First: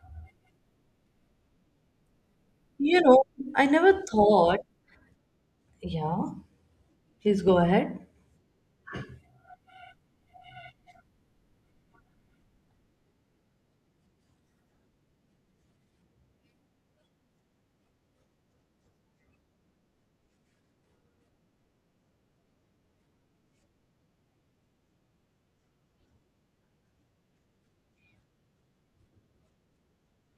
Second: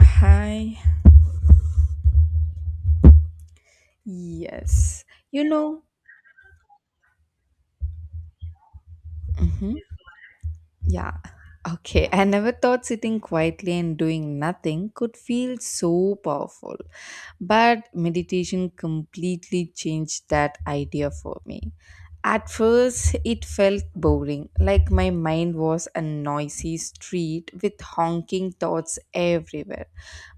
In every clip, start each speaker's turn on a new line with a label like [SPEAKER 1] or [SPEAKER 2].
[SPEAKER 1] Hi.
[SPEAKER 2] You know, I never thought.
[SPEAKER 1] Yes. You know,
[SPEAKER 2] Yeah, please go ahead.
[SPEAKER 1] hmm yeah. Okay, I never thought sitting quietly and doing nothing could feel so powerful. But meditation completely changed that idea for me. At first, it felt boring, like my mind was a noisy street with honking thoughts everywhere.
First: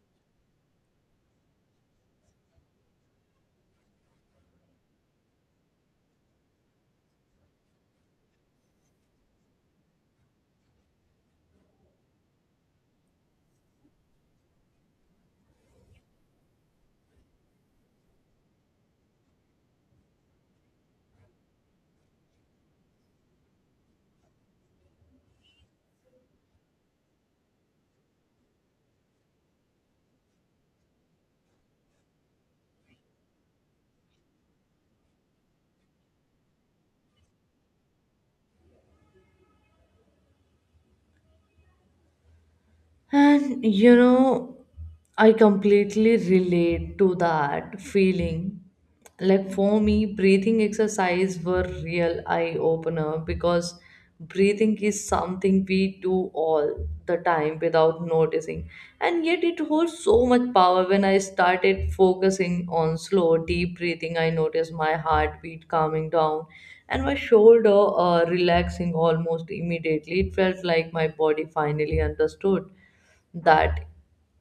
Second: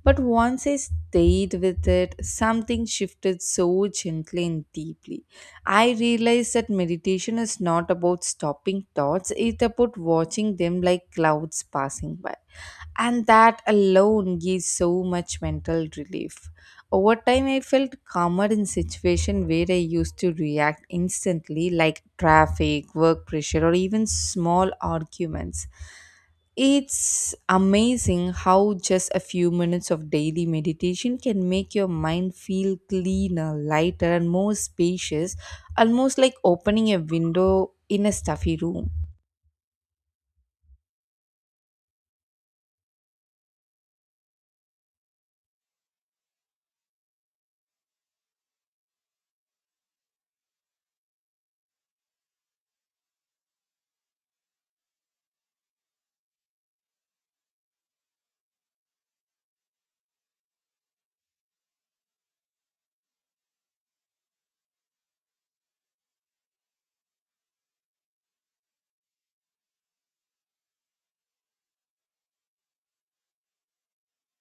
[SPEAKER 1] But once I stayed with it, something shifted so gently and deeply. I realized that meditation is not about stopping thoughts, it's about watching them like clouds passing by. And that alone gives so much mental relief. Over time, I felt calmer in situations where I used to react instantly, like traffic, work pressure, or even small arguments. It's amazing how just a few minutes of daily meditation can make your mind feel cleaner, lighter, and more spacious, almost like opening a window in a stuffy room.
[SPEAKER 2] And you know, I completely relate to that feeling. Like for me, breathing exercise were real eye opener because breathing is something we do all the time without noticing. And yet it holds so much power. When I started focusing on slow, deep breathing, I noticed my heartbeat calming down and my shoulder relaxing almost immediately. It felt like my body finally understood that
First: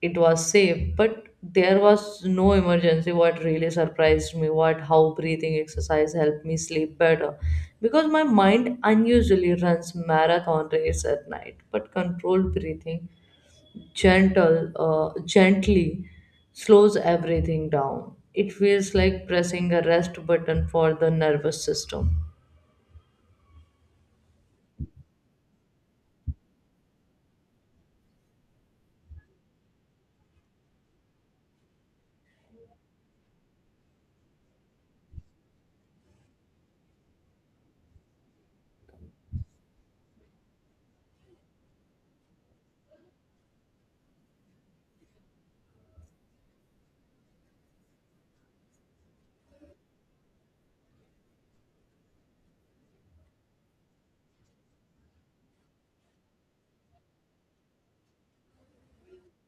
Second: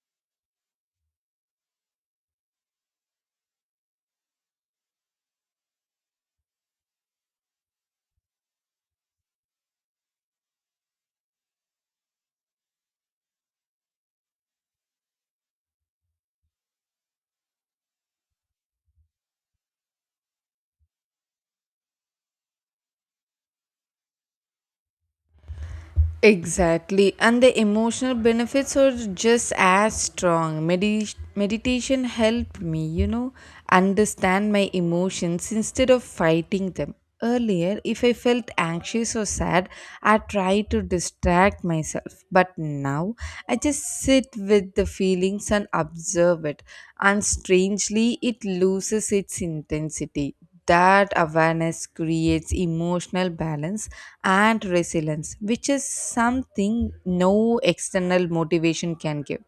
[SPEAKER 2] it was safe but there was no emergency. What really surprised me what how breathing exercise helped me sleep better because my mind unusually runs marathon race at night but controlled breathing gentle gently slows everything down. It feels like pressing a rest button for the nervous system.
[SPEAKER 1] Exactly, and the emotional benefits are just as strong. Meditation helped me understand my emotions instead of fighting them. Earlier, if I felt anxious or sad, I tried to distract myself. But now, I just sit with the feelings and observe it. And strangely, it loses its intensity. That awareness creates emotional balance and resilience, which is something no external motivation can give.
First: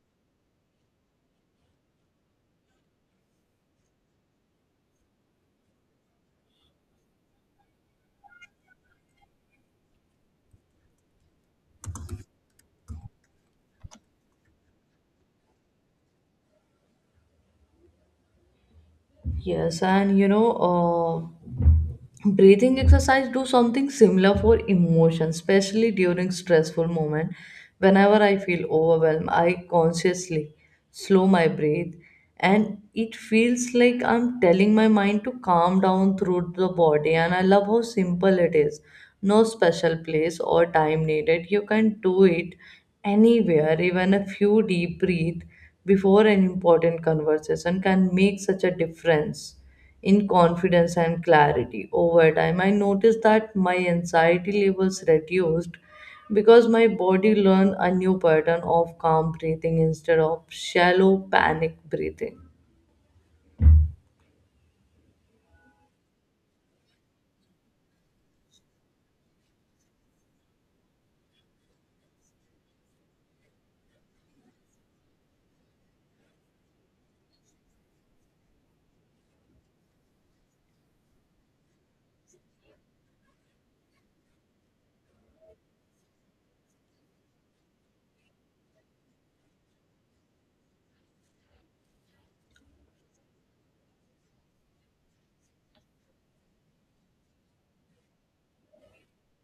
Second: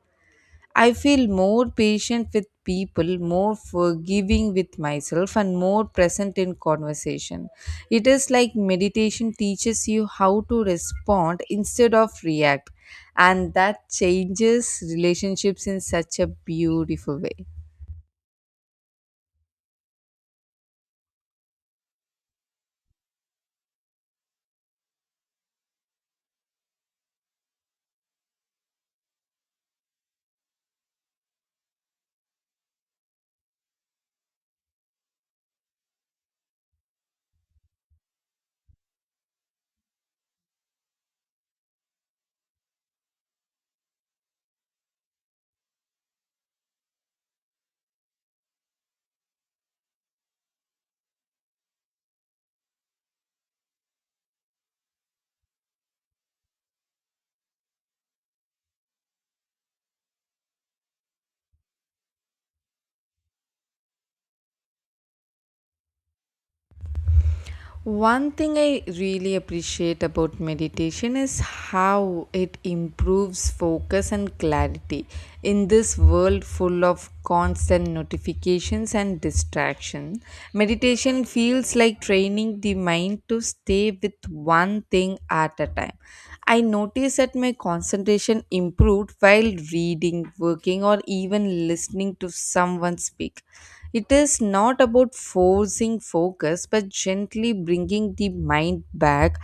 [SPEAKER 1] I feel more patient with people, more forgiving with myself, and more present in conversation. It is like meditation teaches you how to respond instead of react, and that changes relationships in such a beautiful way.
[SPEAKER 2] Yes, and you know, uh, breathing exercise do something similar for emotion, especially during stressful moment. Whenever I feel overwhelmed, I consciously slow my breath, and it feels like I'm telling my mind to calm down through the body. And I love how simple it is. No special place or time needed. You can do it anywhere, even a few deep breath before an important conversation can make such a difference in confidence and clarity over time. I noticed that my anxiety levels reduced because my body learned a new pattern of calm breathing instead of shallow panic breathing.
[SPEAKER 1] One thing I really appreciate about meditation is how it improves focus and clarity in this world full of constant notifications and distraction. Meditation feels like training the mind to stay with one thing at a time. I noticed that my concentration improved while reading, working, or even listening to someone speak. It is not about forcing focus, but gently bringing the mind back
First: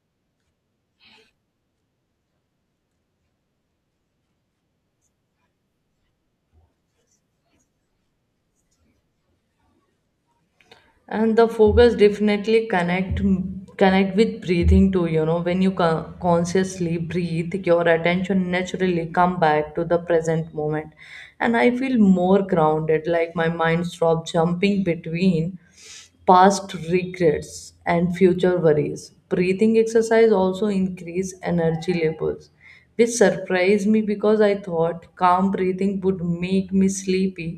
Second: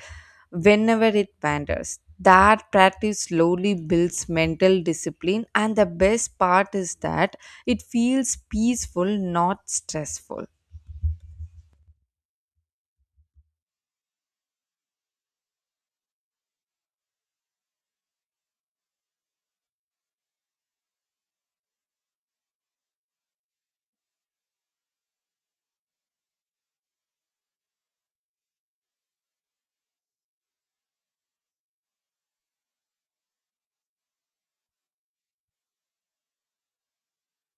[SPEAKER 1] whenever it wanders. That practice slowly builds mental discipline, and the best part is that it feels peaceful, not stressful.
[SPEAKER 2] And the focus definitely connect with breathing too, you know. When you consciously breathe, your attention naturally come back to the present moment, and I feel more grounded. Like my mind stop jumping between past regrets and future worries. Breathing exercise also increase energy levels, which surprised me because I thought calm breathing would make me sleepy,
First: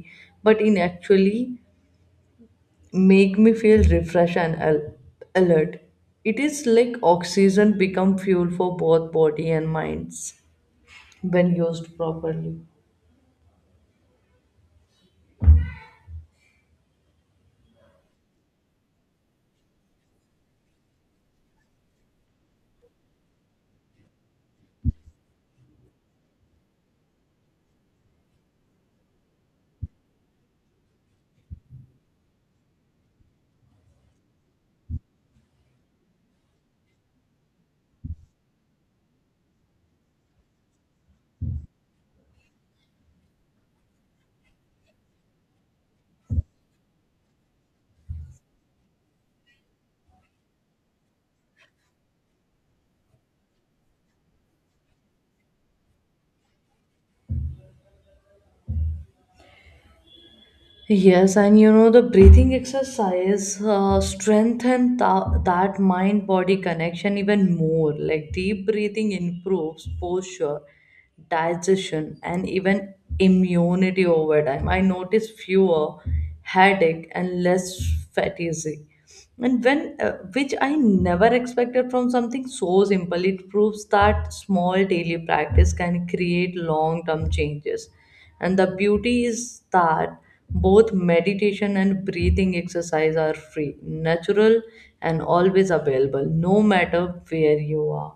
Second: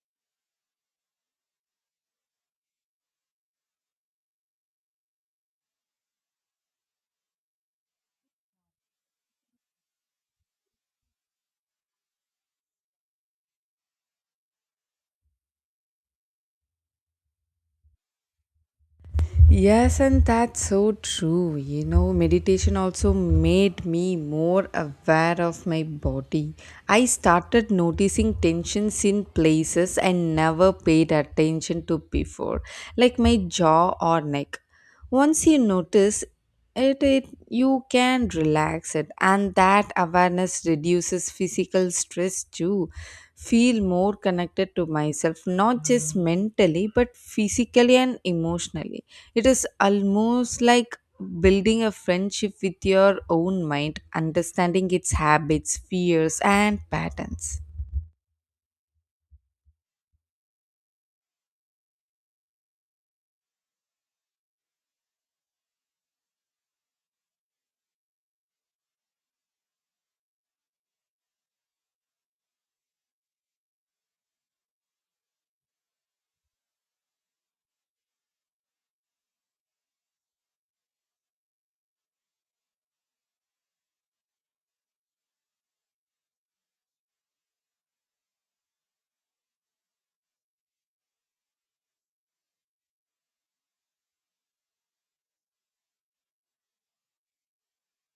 [SPEAKER 2] but in actually make me feel refreshed and alert. It is like oxygen become fuel for both body and minds when used properly.
[SPEAKER 1] Yes, and that's so true. You know, meditation also made me more aware of my body. I started noticing tensions in places I never paid attention to before, like my jaw or neck. Once you notice it, you can relax it, and that awareness reduces physical stress too. Feel more connected to myself, not just mentally but physically and emotionally. It is almost like building a friendship with your own mind, understanding its habits, fears, and patterns.
[SPEAKER 2] Yes, and you know the breathing exercise strengthen that mind body connection even more. Like deep breathing improves posture, digestion, and even immunity over time. I notice fewer headache and less fatigue and when which I never expected from something so simple. It proves that small daily practice can create long term changes, and the beauty is that both meditation and breathing exercise are free, natural, and always available no matter where you are.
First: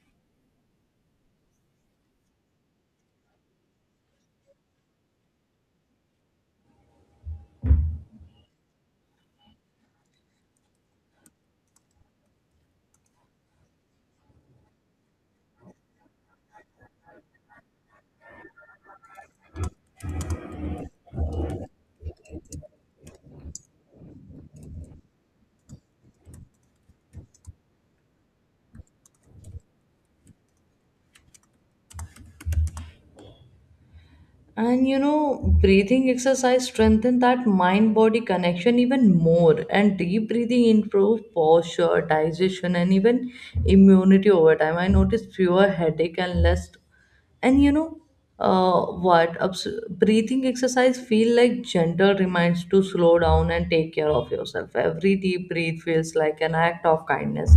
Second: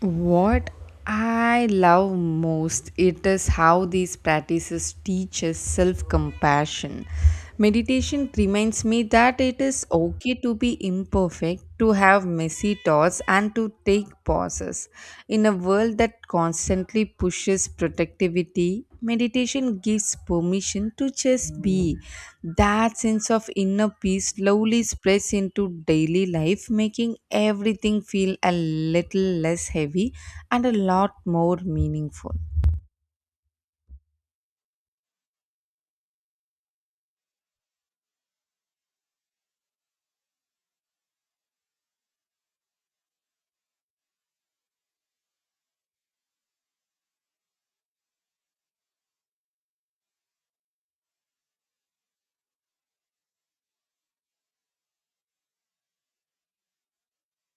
[SPEAKER 1] What I love most it is how these practices teach us self-compassion. Meditation reminds me that it is okay to be imperfect, to have messy thoughts and to take pauses. In a world that constantly pushes productivity, meditation gives permission to just be. That sense of inner peace slowly spreads into daily life, making everything feel a little less heavy and a lot more meaningful.
[SPEAKER 2] And you know, breathing exercise strengthen that mind body connection even more. And deep breathing improves posture, digestion, and even immunity over time. I noticed fewer headache and less. And you know, breathing exercise feel like gentle reminds to slow down and take care of yourself. Every deep breath feels like an act of kindness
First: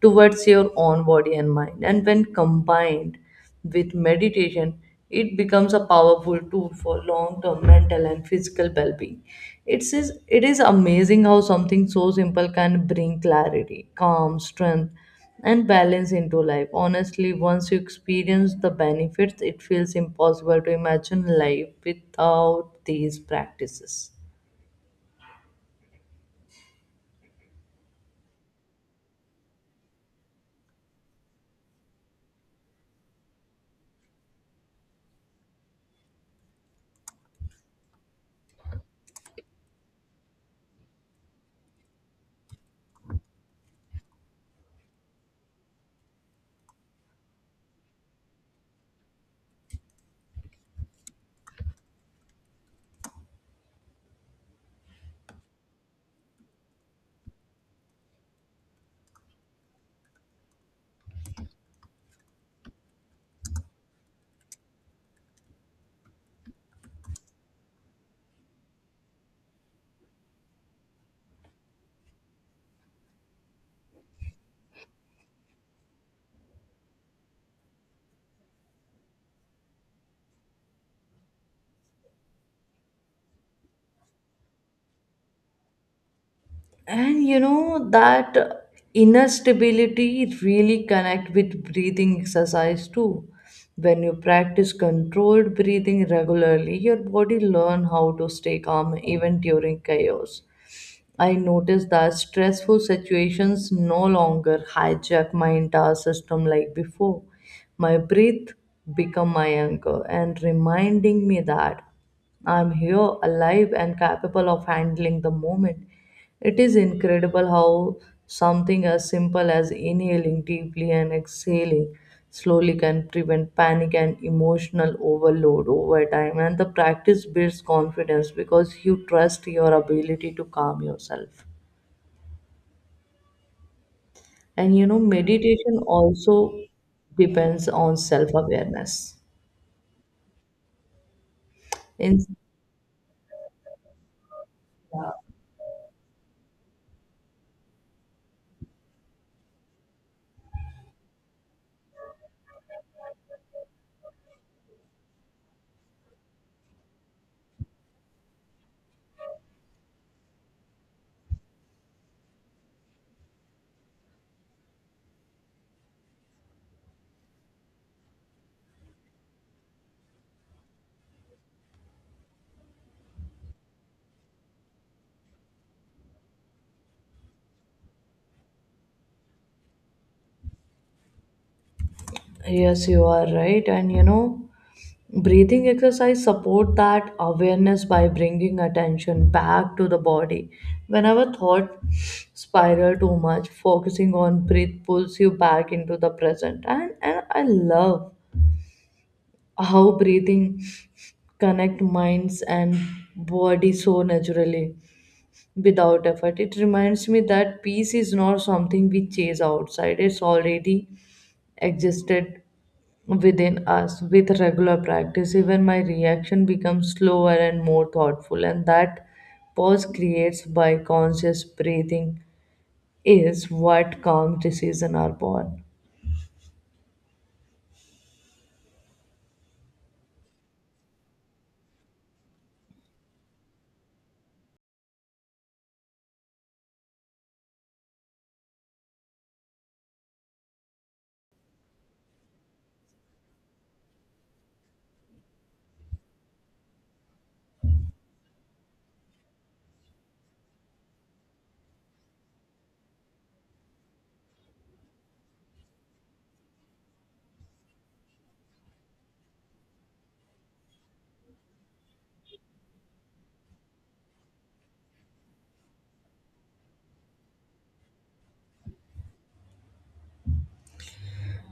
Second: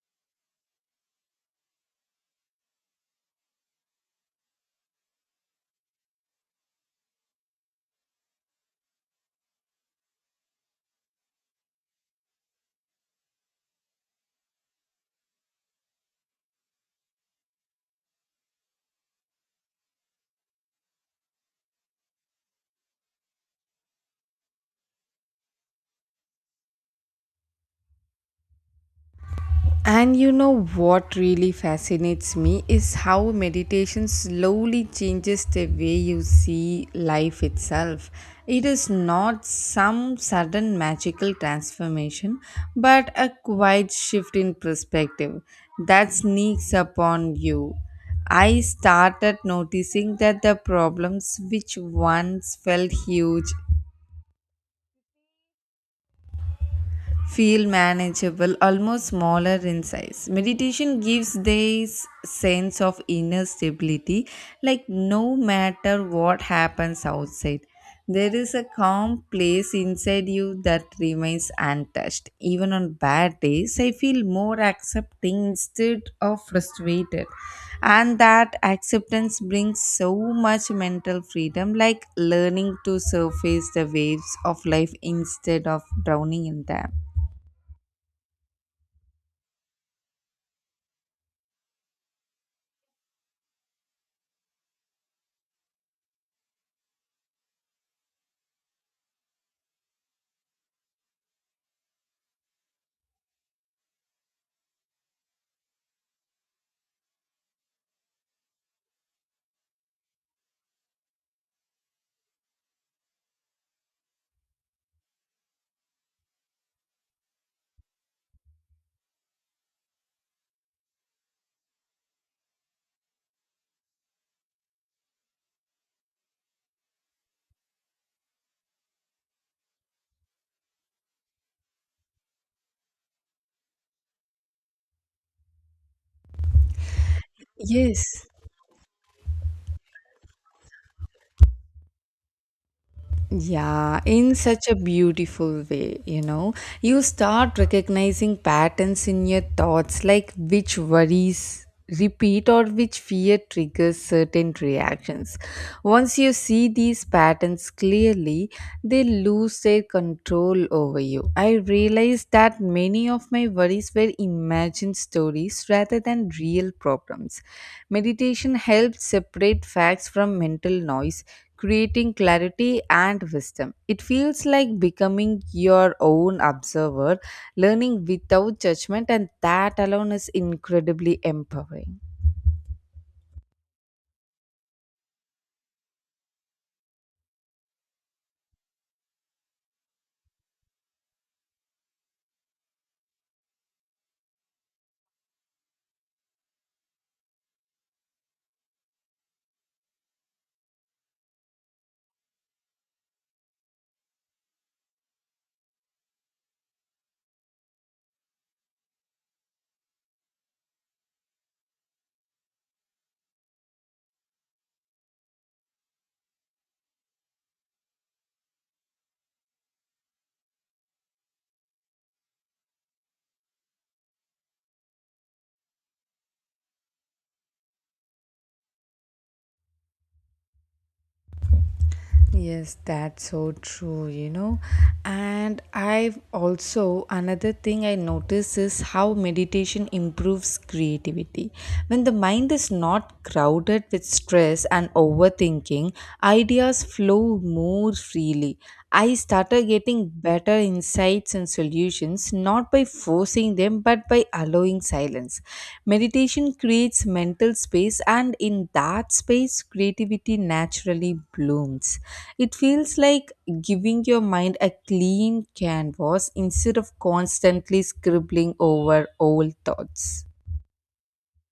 [SPEAKER 2] towards your own body and mind. And when combined with meditation, it becomes a powerful tool for long-term mental and physical well-being. It is amazing how something so simple can bring clarity, calm, strength, and balance into life. Honestly, once you experience the benefits, it feels impossible to imagine life without these practices.
[SPEAKER 1] And you know what really fascinates me is how meditation slowly changes the way you see life itself. It is not some sudden magical transformation, but a quiet shift in perspective that sneaks upon you. I started noticing that the problems which once felt huge feel manageable, almost smaller in size. Meditation gives this sense of inner stability, like no matter what happens outside, there is a calm place inside you that remains untouched. Even on bad days, I feel more accepting instead of frustrated. And that acceptance brings so much mental freedom, like learning to surface the waves of life instead of drowning in them.
[SPEAKER 2] And you know, that inner stability really connect with breathing exercise too. When you practice controlled breathing regularly, your body learn how to stay calm even during chaos. I notice that stressful situations no longer hijack my entire system like before. My breath become my anchor and reminding me that I'm here, alive and capable of handling the moment. It is incredible how something as simple as inhaling deeply and exhaling slowly can prevent panic and emotional overload over time. And the practice builds confidence because you trust your ability to calm yourself. And you know, meditation also depends on
[SPEAKER 1] Yes.
[SPEAKER 2] self awareness. In.
[SPEAKER 1] Yeah, in such a beautiful way, you know. You start recognizing patterns in your thoughts, like which worries repeat or which fear triggers certain reactions. Once you see these patterns clearly, they lose their control over you. I realized that many of my worries were imagined stories rather than real problems. Meditation helps separate facts from mental noise, creating clarity and wisdom. It feels like becoming your own observer, learning without judgment, and that alone is incredibly empowering.
[SPEAKER 2] Yes, you are right. And you know, breathing exercise support that awareness by bringing attention back to the body. Whenever thought spiral too much, focusing on breath pulls you back into the present. And I love how breathing connect minds and body so naturally without effort. It reminds me that peace is not something we chase outside. It's already existed within us. With regular practice, even my reaction becomes slower and more thoughtful, and that pause creates by conscious breathing is what calm decisions are born.
[SPEAKER 1] Yes, that's so true, you know. And I've also another thing I notice is how meditation improves creativity. When the mind is not crowded with stress and overthinking, ideas flow more freely. I started getting better insights and solutions, not by forcing them but by allowing silence. Meditation creates mental space, and in that space, creativity naturally blooms. It feels like giving your mind a clean canvas instead of constantly scribbling over old thoughts.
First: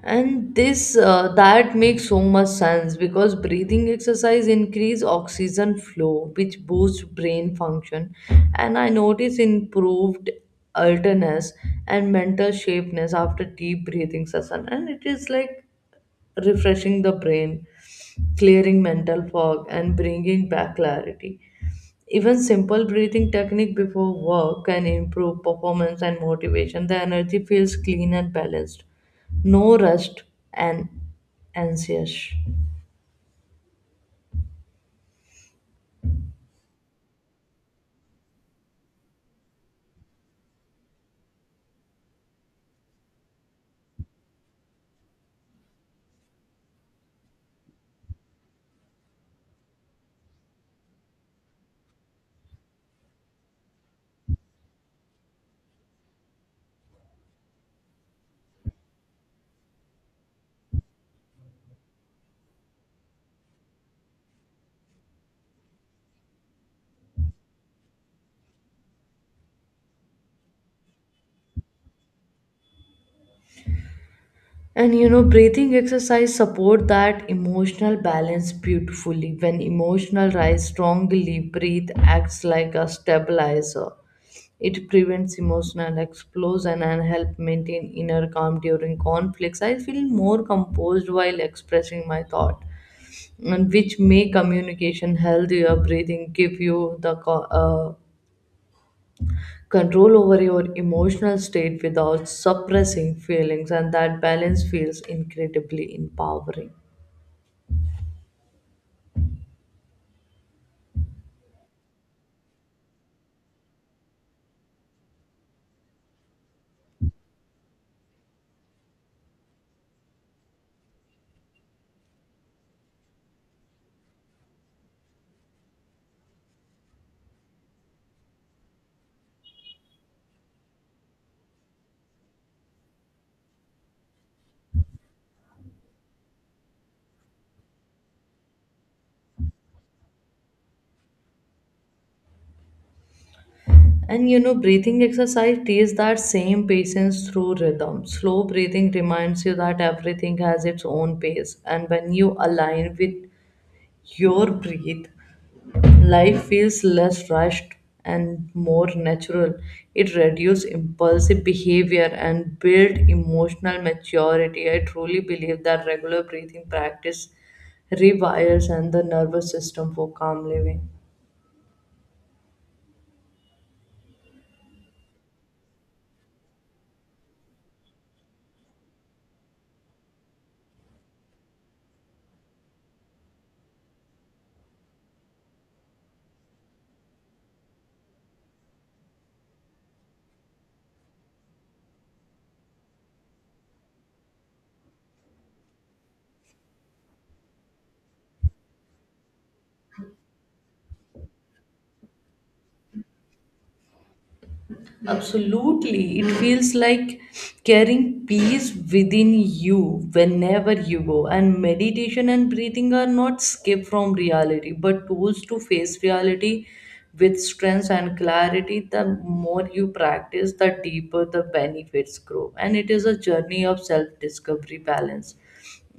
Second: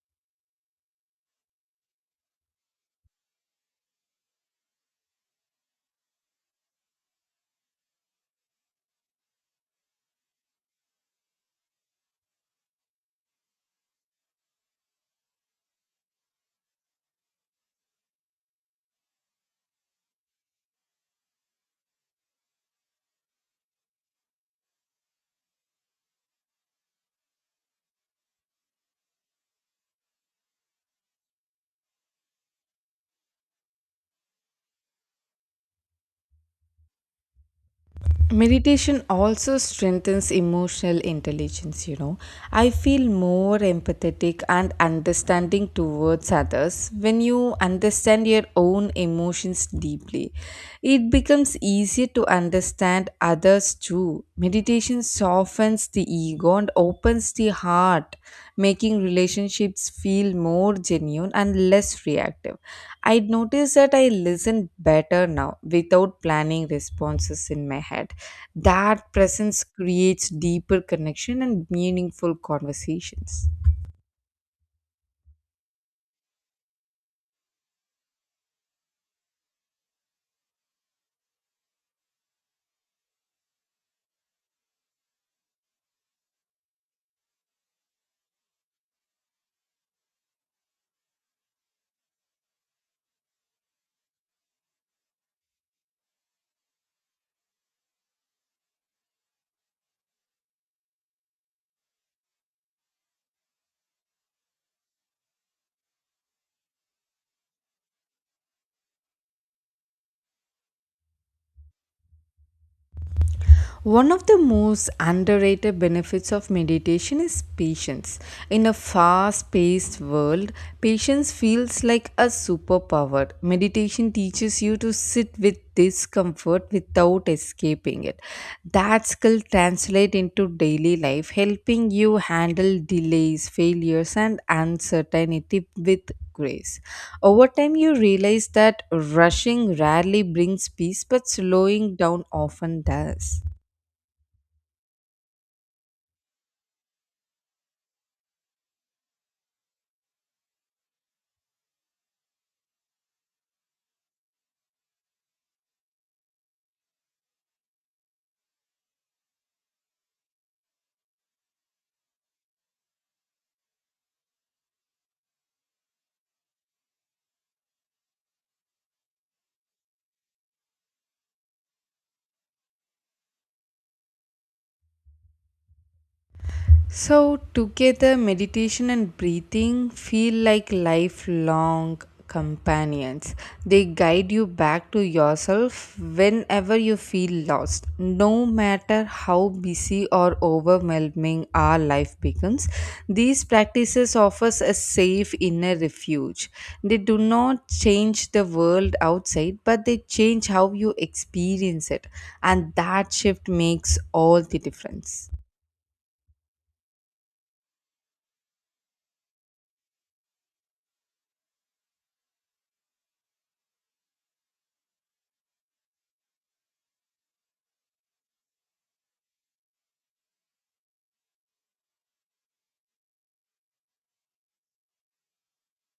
[SPEAKER 2] And this that makes so much sense because breathing exercise increase oxygen flow which boosts brain function, and I notice improved alertness and mental sharpness after deep breathing session. And it is like refreshing the brain, clearing mental fog and bringing back clarity. Even simple breathing technique before work can improve performance and motivation. The energy feels clean and balanced, no rushed and anxious.
[SPEAKER 1] Meditation also strengthens emotional intelligence, you know. I feel more empathetic and understanding towards others. When you understand your own emotions deeply, it becomes easier to understand others too. Meditation softens the ego and opens the heart, making relationships feel more genuine and less reactive. I noticed that I listen better now without planning responses in my head. That presence creates deeper connection and meaningful conversations.
[SPEAKER 2] And you know, breathing exercise support that emotional balance beautifully. When emotional rise strongly, breathe acts like a stabilizer. It prevents emotional explosion and help maintain inner calm during conflicts. I feel more composed while expressing my thought, and which make communication healthier. Breathing give you the control over your emotional state without suppressing feelings, and that balance feels incredibly empowering.
[SPEAKER 1] One of the most underrated benefits of meditation is patience. In a fast paced world, patience feels like a superpower. Meditation teaches you to sit with discomfort without escaping it. That skill translates into daily life, helping you handle delays, failures, and uncertainty with grace. Over time, you realize that rushing rarely brings peace, but slowing down often does.
[SPEAKER 2] And you know, breathing exercise teaches that same patience through rhythm. Slow breathing reminds you that everything has its own pace, and when you align with your breath, life feels less rushed and more natural. It reduces impulsive behavior and builds emotional maturity. I truly believe that regular breathing practice rewires and the nervous system for calm living.
[SPEAKER 1] So, together, meditation and breathing feel like lifelong companions. They guide you back to yourself whenever you feel lost. No matter how busy or overwhelming our life becomes, these practices offer us a safe inner refuge. They do not change the world outside, but they change how you experience it. And that shift makes all the difference.
[SPEAKER 2] Absolutely. It feels like carrying peace within you whenever you go. And meditation and breathing are not escape from reality, but tools to face reality with strength and clarity. The more you practice, the deeper the benefits grow. And it is a journey of self discovery, balance,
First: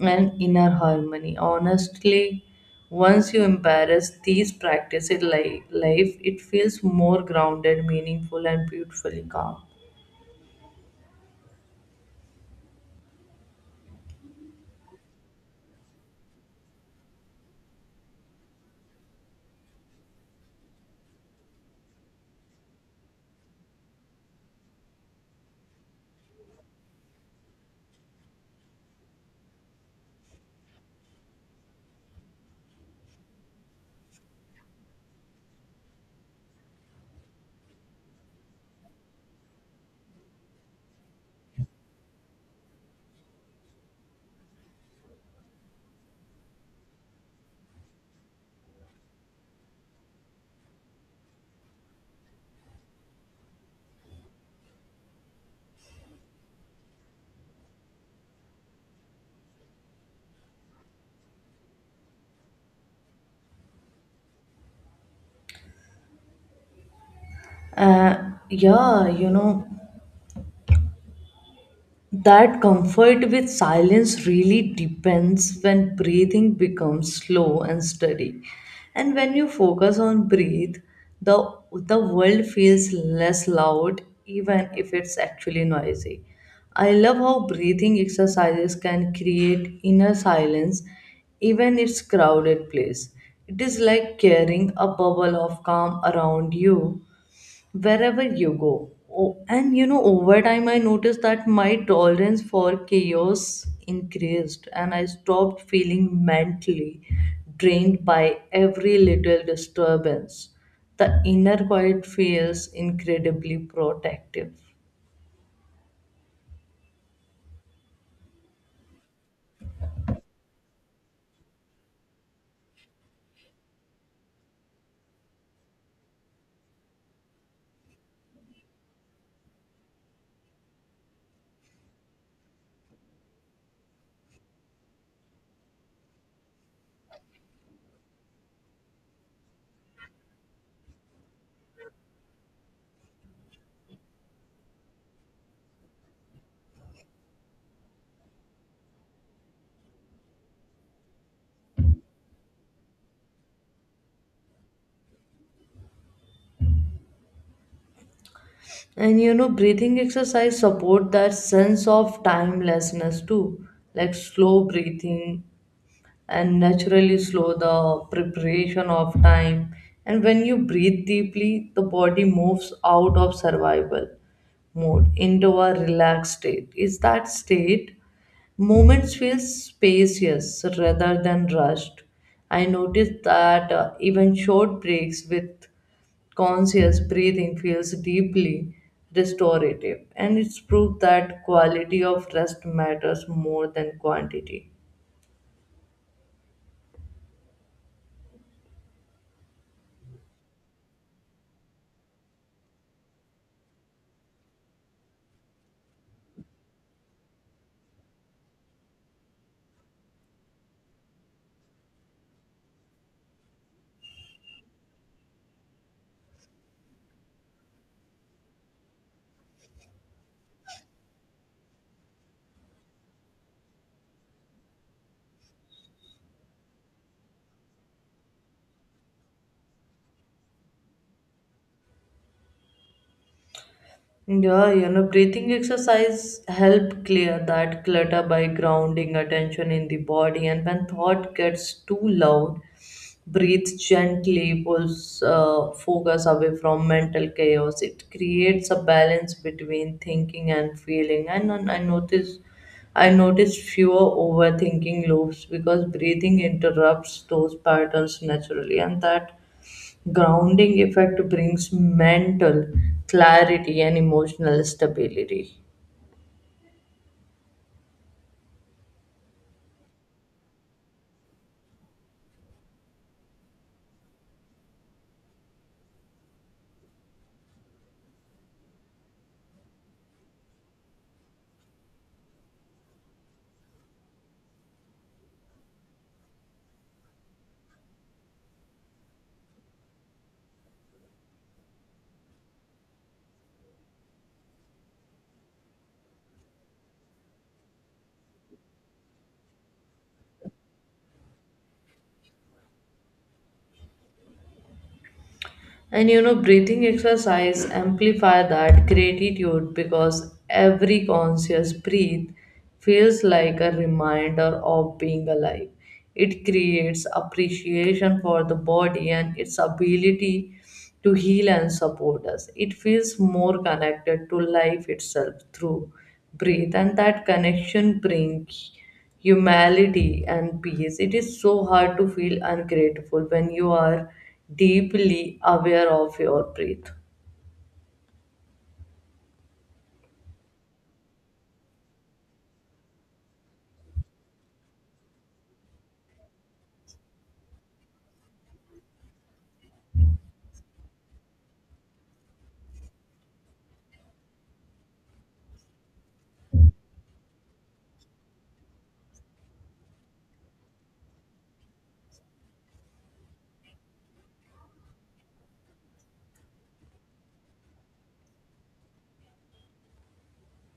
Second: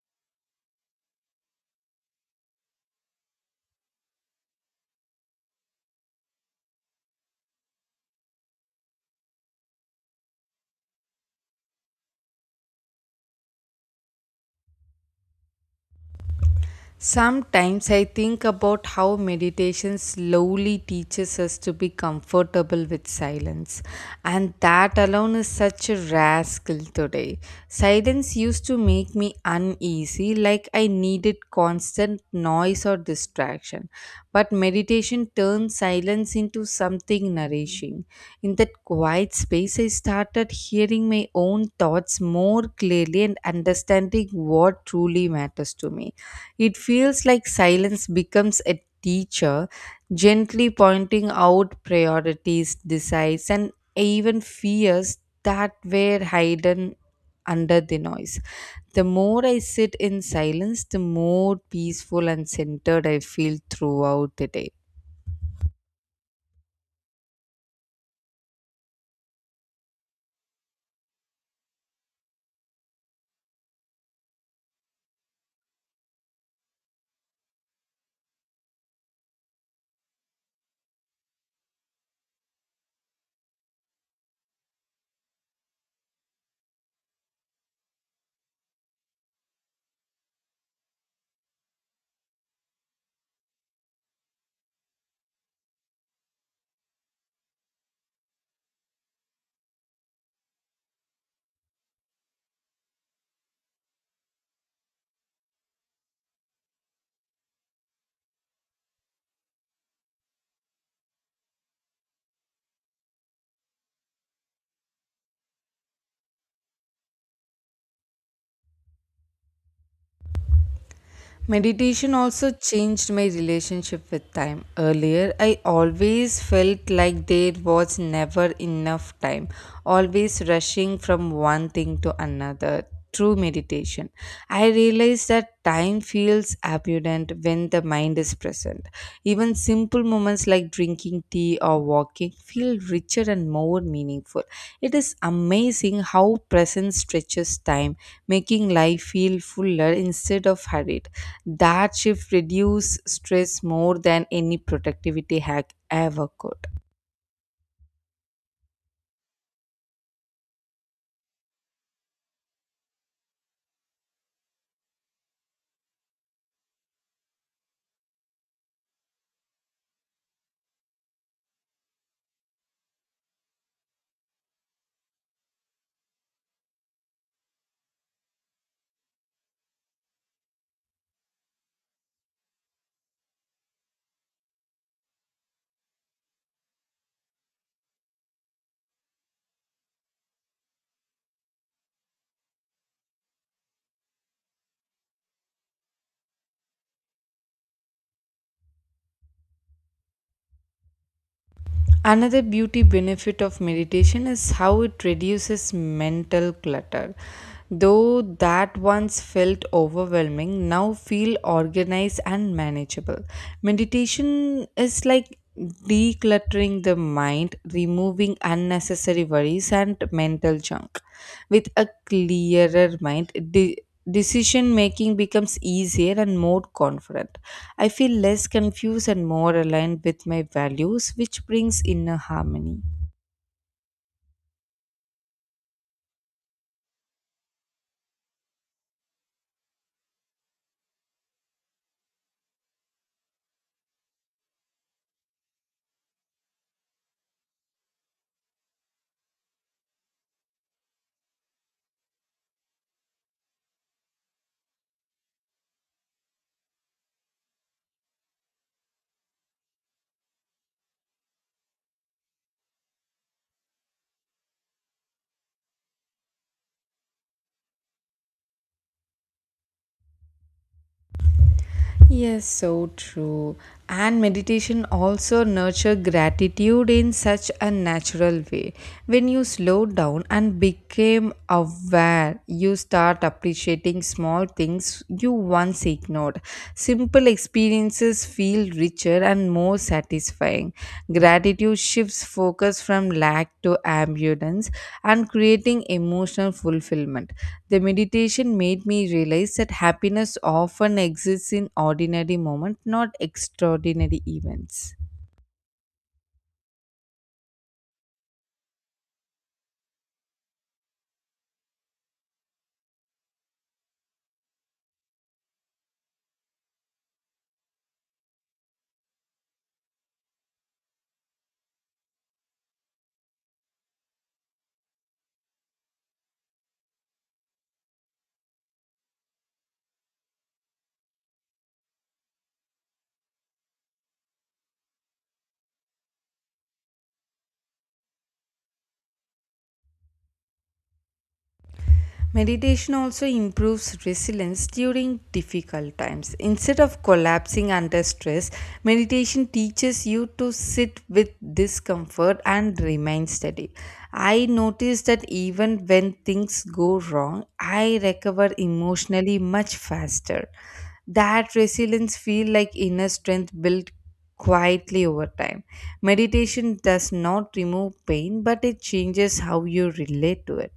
[SPEAKER 2] and inner harmony. Honestly, once you embrace these practices in life, it feels more grounded, meaningful, and beautifully calm.
[SPEAKER 1] Sometimes I think about how meditation slowly teaches us to be comfortable with silence, and that alone is such a rare skill today. Silence used to make me uneasy, like I needed constant noise or distraction. But meditation turns silence into something nourishing. In that quiet space, I started hearing my own thoughts more clearly and understanding what truly matters to me. It feels like silence becomes a teacher, gently pointing out priorities, desires, and even fears that were hidden under the noise. The more I sit in silence, the more peaceful and centered I feel throughout the day.
[SPEAKER 2] Yeah, you know. That comfort with silence really depends when breathing becomes slow and steady. And when you focus on breathe, the world feels less loud even if it's actually noisy. I love how breathing exercises can create inner silence even it's crowded place. It is like carrying a bubble of calm around you wherever you go. Oh, and you know, over time, I noticed that my tolerance for chaos increased, and I stopped feeling mentally drained by every little disturbance. The inner quiet feels incredibly protective.
[SPEAKER 1] Meditation also changed my relationship with time. Earlier, I always felt like there was never enough time, always rushing from one thing to another. Through meditation, I realized that time feels abundant when the mind is present. Even simple moments like drinking tea or walking feel richer and more meaningful. It is amazing how presence stretches time, making life feel fuller instead of hurried. That shift reduces stress more than any productivity hack ever could.
[SPEAKER 2] And you know, breathing exercise support that sense of timelessness too, like slow breathing and naturally slow the preparation of time. And when you breathe deeply, the body moves out of survival mode into a relaxed state. Is that state? Moments feel spacious rather than rushed. I noticed that even short breaks with conscious breathing feels deeply restorative, and it's proved that quality of rest matters more than quantity.
[SPEAKER 1] Another beauty benefit of meditation is how it reduces mental clutter. Though that once felt overwhelming, now feel organized and manageable. Meditation is like decluttering the mind, removing unnecessary worries and mental junk. With a clearer mind, decision making becomes easier and more confident. I feel less confused and more aligned with my values, which brings inner harmony.
[SPEAKER 2] Yeah, you know, breathing exercise help clear that clutter by grounding attention in the body. And when thought gets too loud, breathe gently, pulls focus away from mental chaos. It creates a balance between thinking and feeling. And I noticed fewer overthinking loops because breathing interrupts those patterns naturally, and that grounding effect brings mental clarity and emotional stability.
[SPEAKER 1] Yes, so true. And meditation also nurture gratitude in such a natural way. When you slow down and become aware, you start appreciating small things you once ignored. Simple experiences feel richer and more satisfying. Gratitude shifts focus from lack to abundance and creating emotional fulfillment. The meditation made me realize that happiness often exists in ordinary moments, not extraordinary events.
[SPEAKER 2] And you know, breathing exercise amplify that gratitude because every conscious breath feels like a reminder of being alive. It creates appreciation for the body and its ability to heal and support us. It feels more connected to life itself through breath, and that connection brings humanity and peace. It is so hard to feel ungrateful when you are deeply aware of your breath.
[SPEAKER 1] Meditation also improves resilience during difficult times. Instead of collapsing under stress, meditation teaches you to sit with discomfort and remain steady. I noticed that even when things go wrong, I recover emotionally much faster. That resilience feel like inner strength built quietly over time. Meditation does not remove pain, but it changes how you relate to it.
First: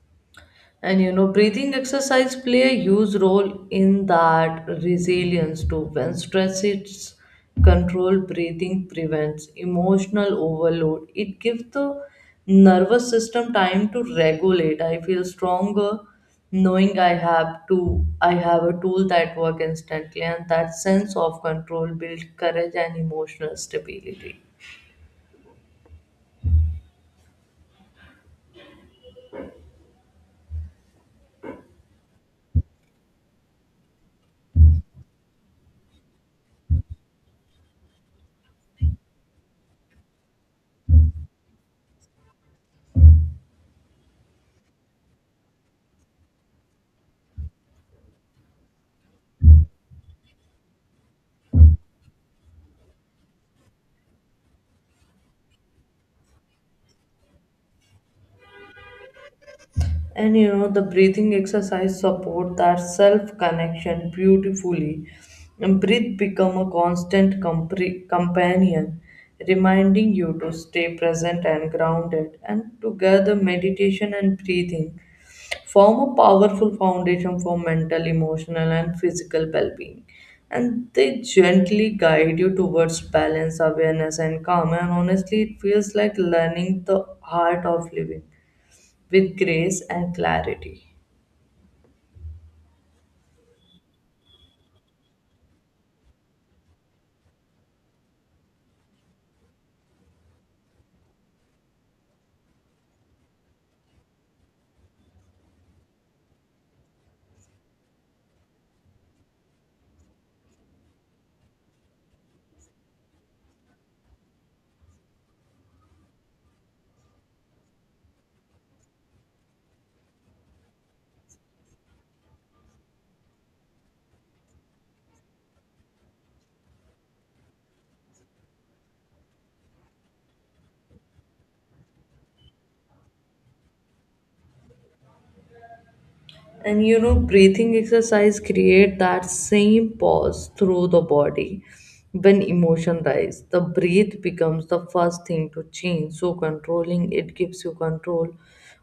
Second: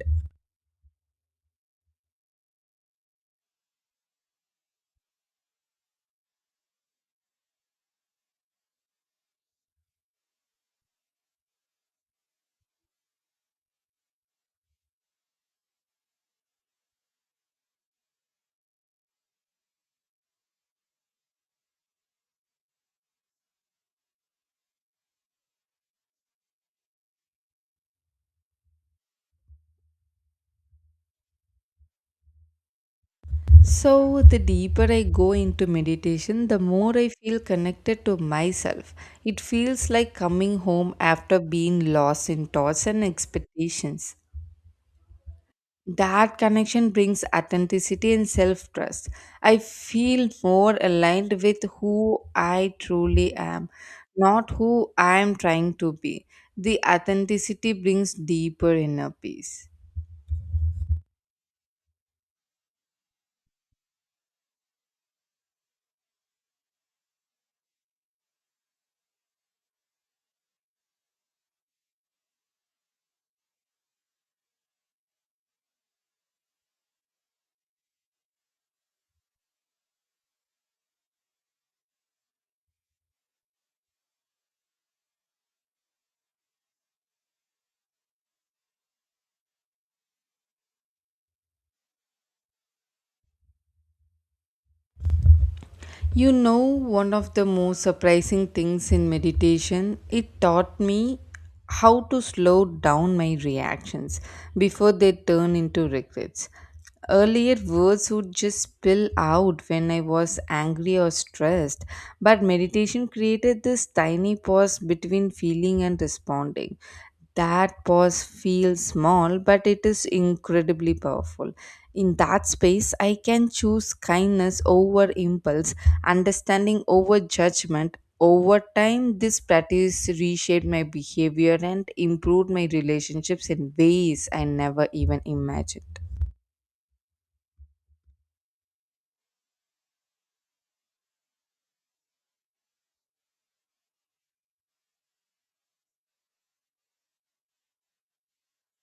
[SPEAKER 2] And you know, breathing exercise play a huge role in that resilience too. When stress is controlled, breathing prevents emotional overload. It gives the nervous system time to regulate. I feel stronger knowing I have a tool that work instantly, and that sense of control builds courage and emotional stability.
[SPEAKER 1] So, the deeper I go into meditation, the more I feel connected to myself. It feels like coming home after being lost in thoughts and expectations. That connection brings authenticity and self trust. I feel more aligned with who I truly am, not who I am trying to be. The authenticity brings deeper inner peace.
[SPEAKER 2] And you know, the breathing exercise support that self connection beautifully, and breath become a constant companion, reminding you to stay present and grounded. And together meditation and breathing form a powerful foundation for mental, emotional and physical well-being, and they gently guide you towards balance, awareness and calm. And honestly it feels like learning the art of living with grace and clarity.
[SPEAKER 1] You know, one of the most surprising things in meditation, it taught me how to slow down my reactions before they turn into regrets. Earlier, words would just spill out when I was angry or stressed, but meditation created this tiny pause between feeling and responding. That pause feels small, but it is incredibly powerful. In that space, I can choose kindness over impulse, understanding over judgment. Over time, this practice reshaped my behavior and improved my relationships in ways I never even imagined.
[SPEAKER 2] And you know, breathing exercise create that same pause through the body. When emotion rise, the breath becomes the first thing to change. So controlling it gives you control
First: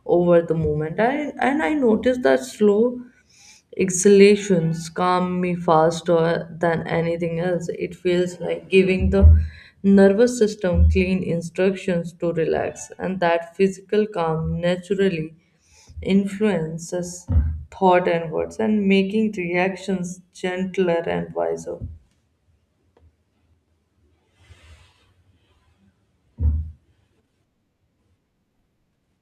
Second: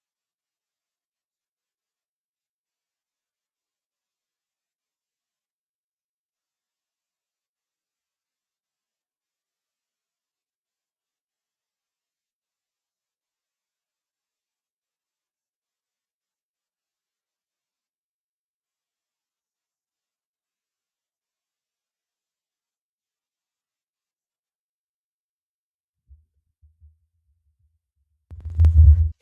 [SPEAKER 2] over the moment. And I noticed that slow exhalations calm me faster than anything else. It feels like giving the nervous system clean instructions to relax, and that physical calm naturally influences thought and words and making reactions gentler and wiser.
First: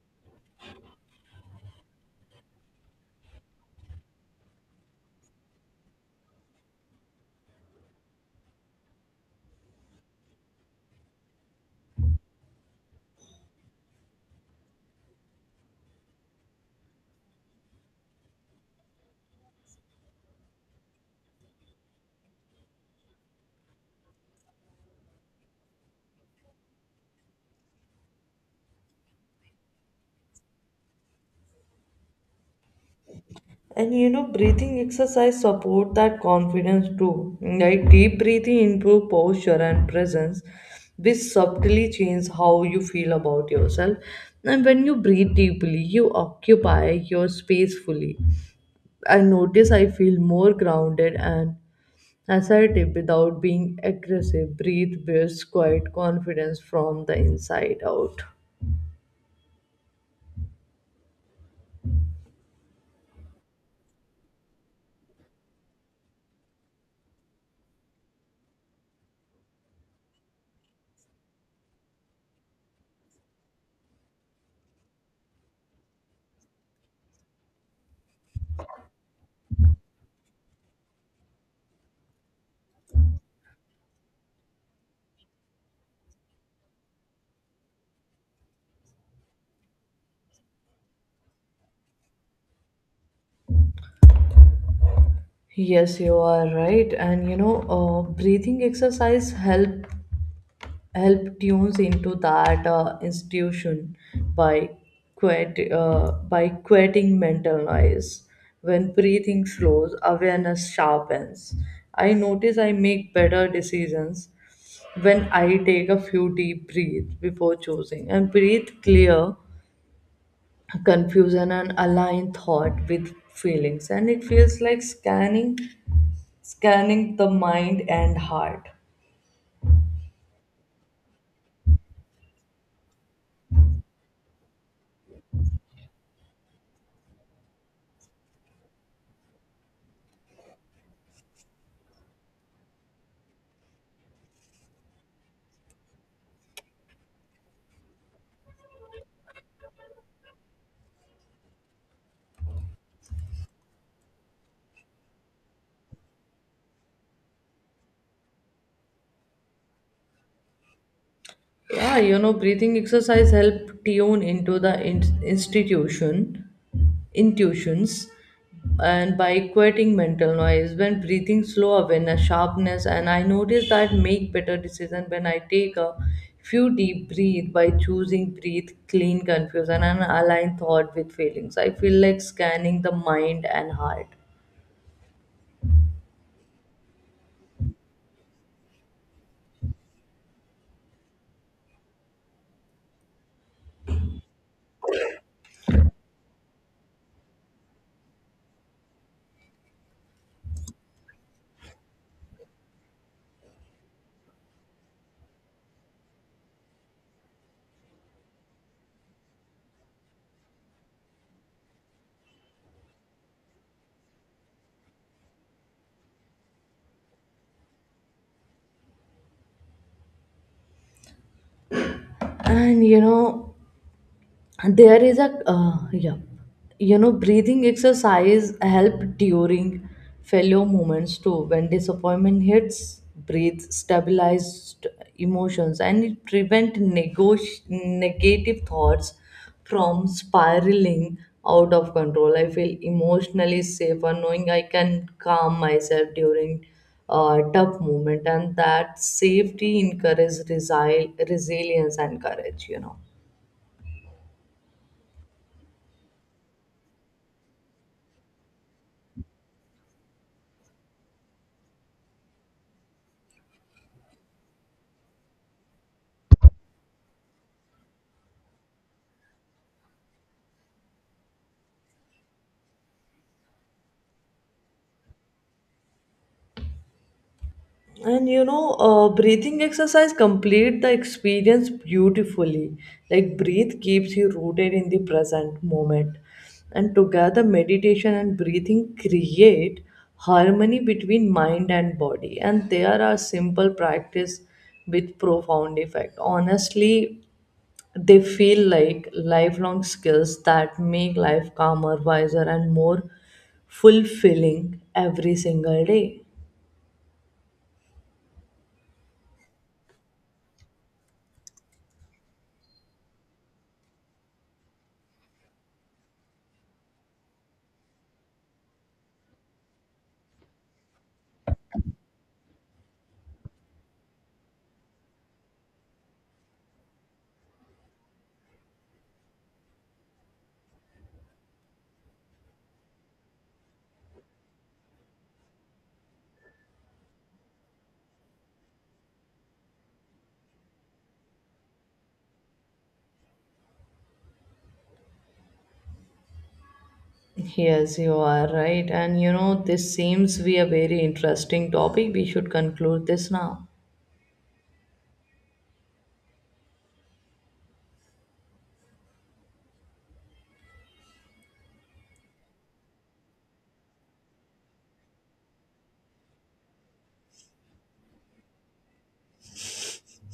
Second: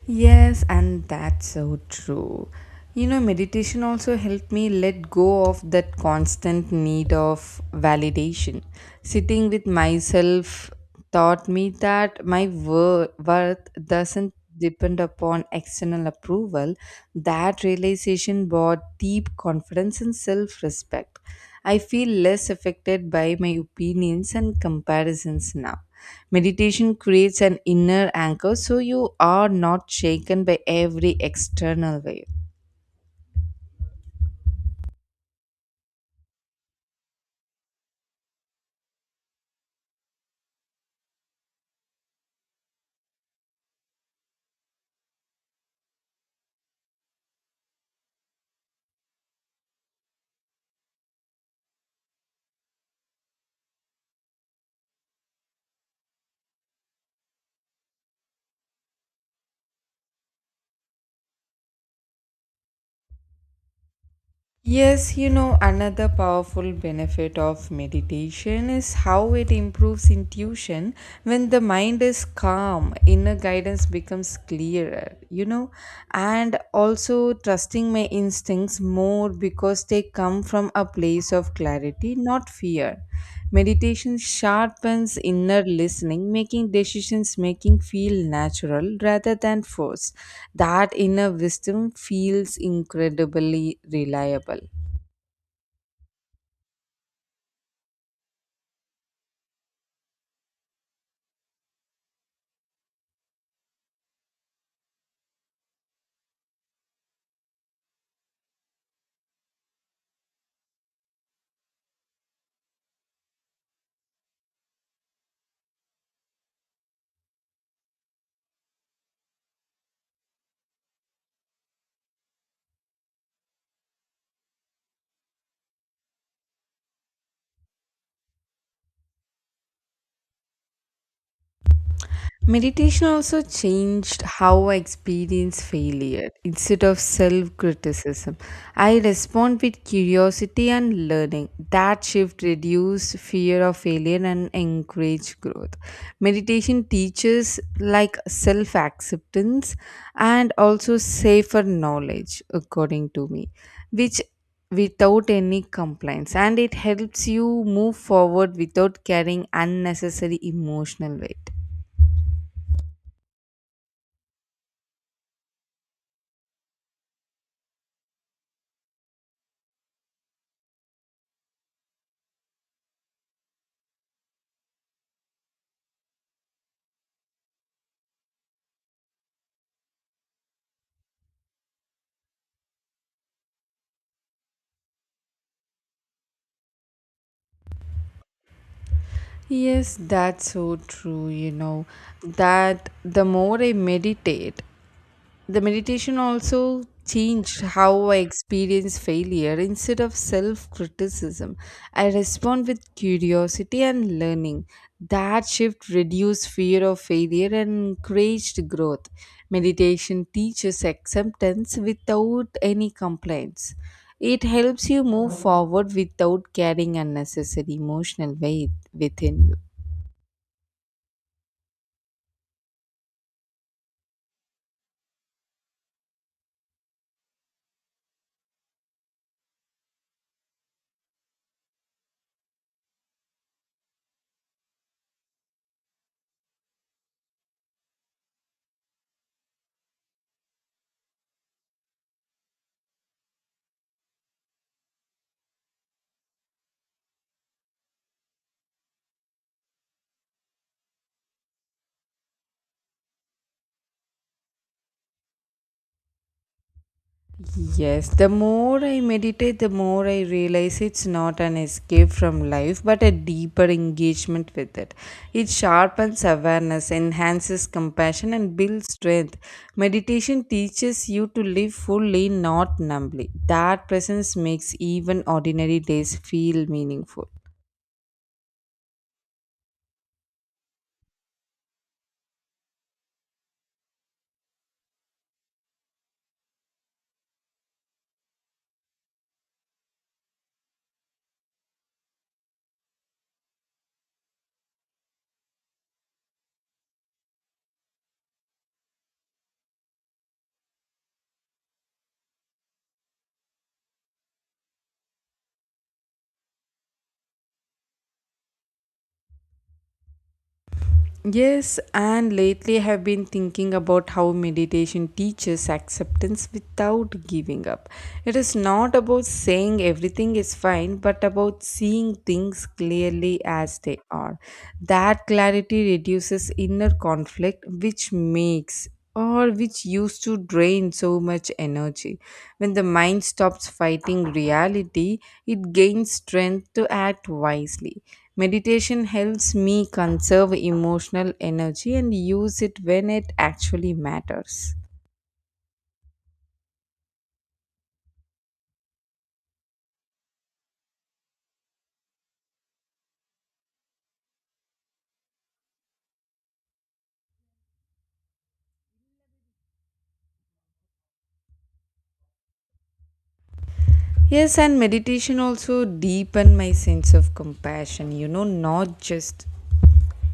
[SPEAKER 1] Yes, and that's so true. You know, meditation also helped me let go of that constant need of validation. Sitting with myself taught me that my worth doesn't depend upon external approval. That realization brought deep confidence and self respect. I feel less affected by my opinions and comparisons now. Meditation creates an inner anchor so you are not shaken by every external wave.
[SPEAKER 2] And you know, breathing exercise support that confidence too. Like deep breathing improve posture and presence, which subtly change how you feel about yourself. And when you breathe deeply, you occupy your space fully. I notice I feel more grounded and assertive without being aggressive. Breathe builds quiet confidence from the inside out.
[SPEAKER 1] Yes, you know, another powerful benefit of meditation is how it improves intuition. When the mind is calm, inner guidance becomes clearer, you know, and also trusting my instincts more because they come from a place of clarity, not fear. Meditation sharpens inner listening, making decisions making feel natural rather than forced. That inner wisdom feels incredibly reliable.
[SPEAKER 2] Yes, you are right. And you know, breathing exercise help tunes into that institution by by quieting mental noise. When breathing slows, awareness sharpens. I notice I make better decisions when I take a few deep breaths before choosing, and breathe clear confusion and align thought with feelings. And it feels like scanning the mind and heart.
[SPEAKER 1] Meditation also changed how I experience failure. Instead of self criticism, I respond with curiosity and learning. That shift reduced fear of failure and encouraged growth. Meditation teaches like self acceptance and also safer knowledge, according to me, which without any complaints, and it helps you move forward without carrying unnecessary emotional weight.
[SPEAKER 2] Yeah, you know, breathing exercise help tune into the institution, intuitions, and by quieting mental noise. When breathing slow awareness, sharpness, and I notice that make better decision when I take a few deep breath by choosing breathe clean, confusion, and align thought with feelings. I feel like scanning the mind and heart.
[SPEAKER 1] Yes, that's so true. You know, that the more I meditate, the meditation also changed how I experience failure. Instead of self criticism, I respond with curiosity and learning. That shift reduced fear of failure and encouraged growth. Meditation teaches acceptance without any complaints. It helps you move forward without carrying unnecessary emotional weight within you.
[SPEAKER 2] And you know, there is a you know breathing exercise help during failure moments too. When disappointment hits, breathe stabilized emotions, and it prevent negative thoughts from spiraling out of control. I feel emotionally safer knowing I can calm myself during a tough moment, and that safety encourages resilience and courage, you know.
[SPEAKER 1] Yes, the more I meditate, the more I realize it's not an escape from life but a deeper engagement with it. It sharpens awareness, enhances compassion, and builds strength. Meditation teaches you to live fully, not numbly. That presence makes even ordinary days feel meaningful.
[SPEAKER 2] And you know, breathing exercise complete the experience beautifully, like breathe keeps you rooted in the present moment. And together meditation and breathing create harmony between mind and body, and there are simple practice with profound effect. Honestly, they feel like lifelong skills that make life calmer, wiser and more fulfilling every single day.
[SPEAKER 1] Yes, and lately I have been thinking about how meditation teaches acceptance without giving up. It is not about saying everything is fine, but about seeing things clearly as they are. That clarity reduces inner conflict, which makes or which used to drain so much energy. When the mind stops fighting reality, it gains strength to act wisely. Meditation helps me conserve emotional energy and use it when it actually matters.
[SPEAKER 2] Yes, you are right. And you know, this seems to be a very interesting topic. We should conclude this now.
[SPEAKER 1] Yes, and meditation also deepen my sense of compassion, you know, not just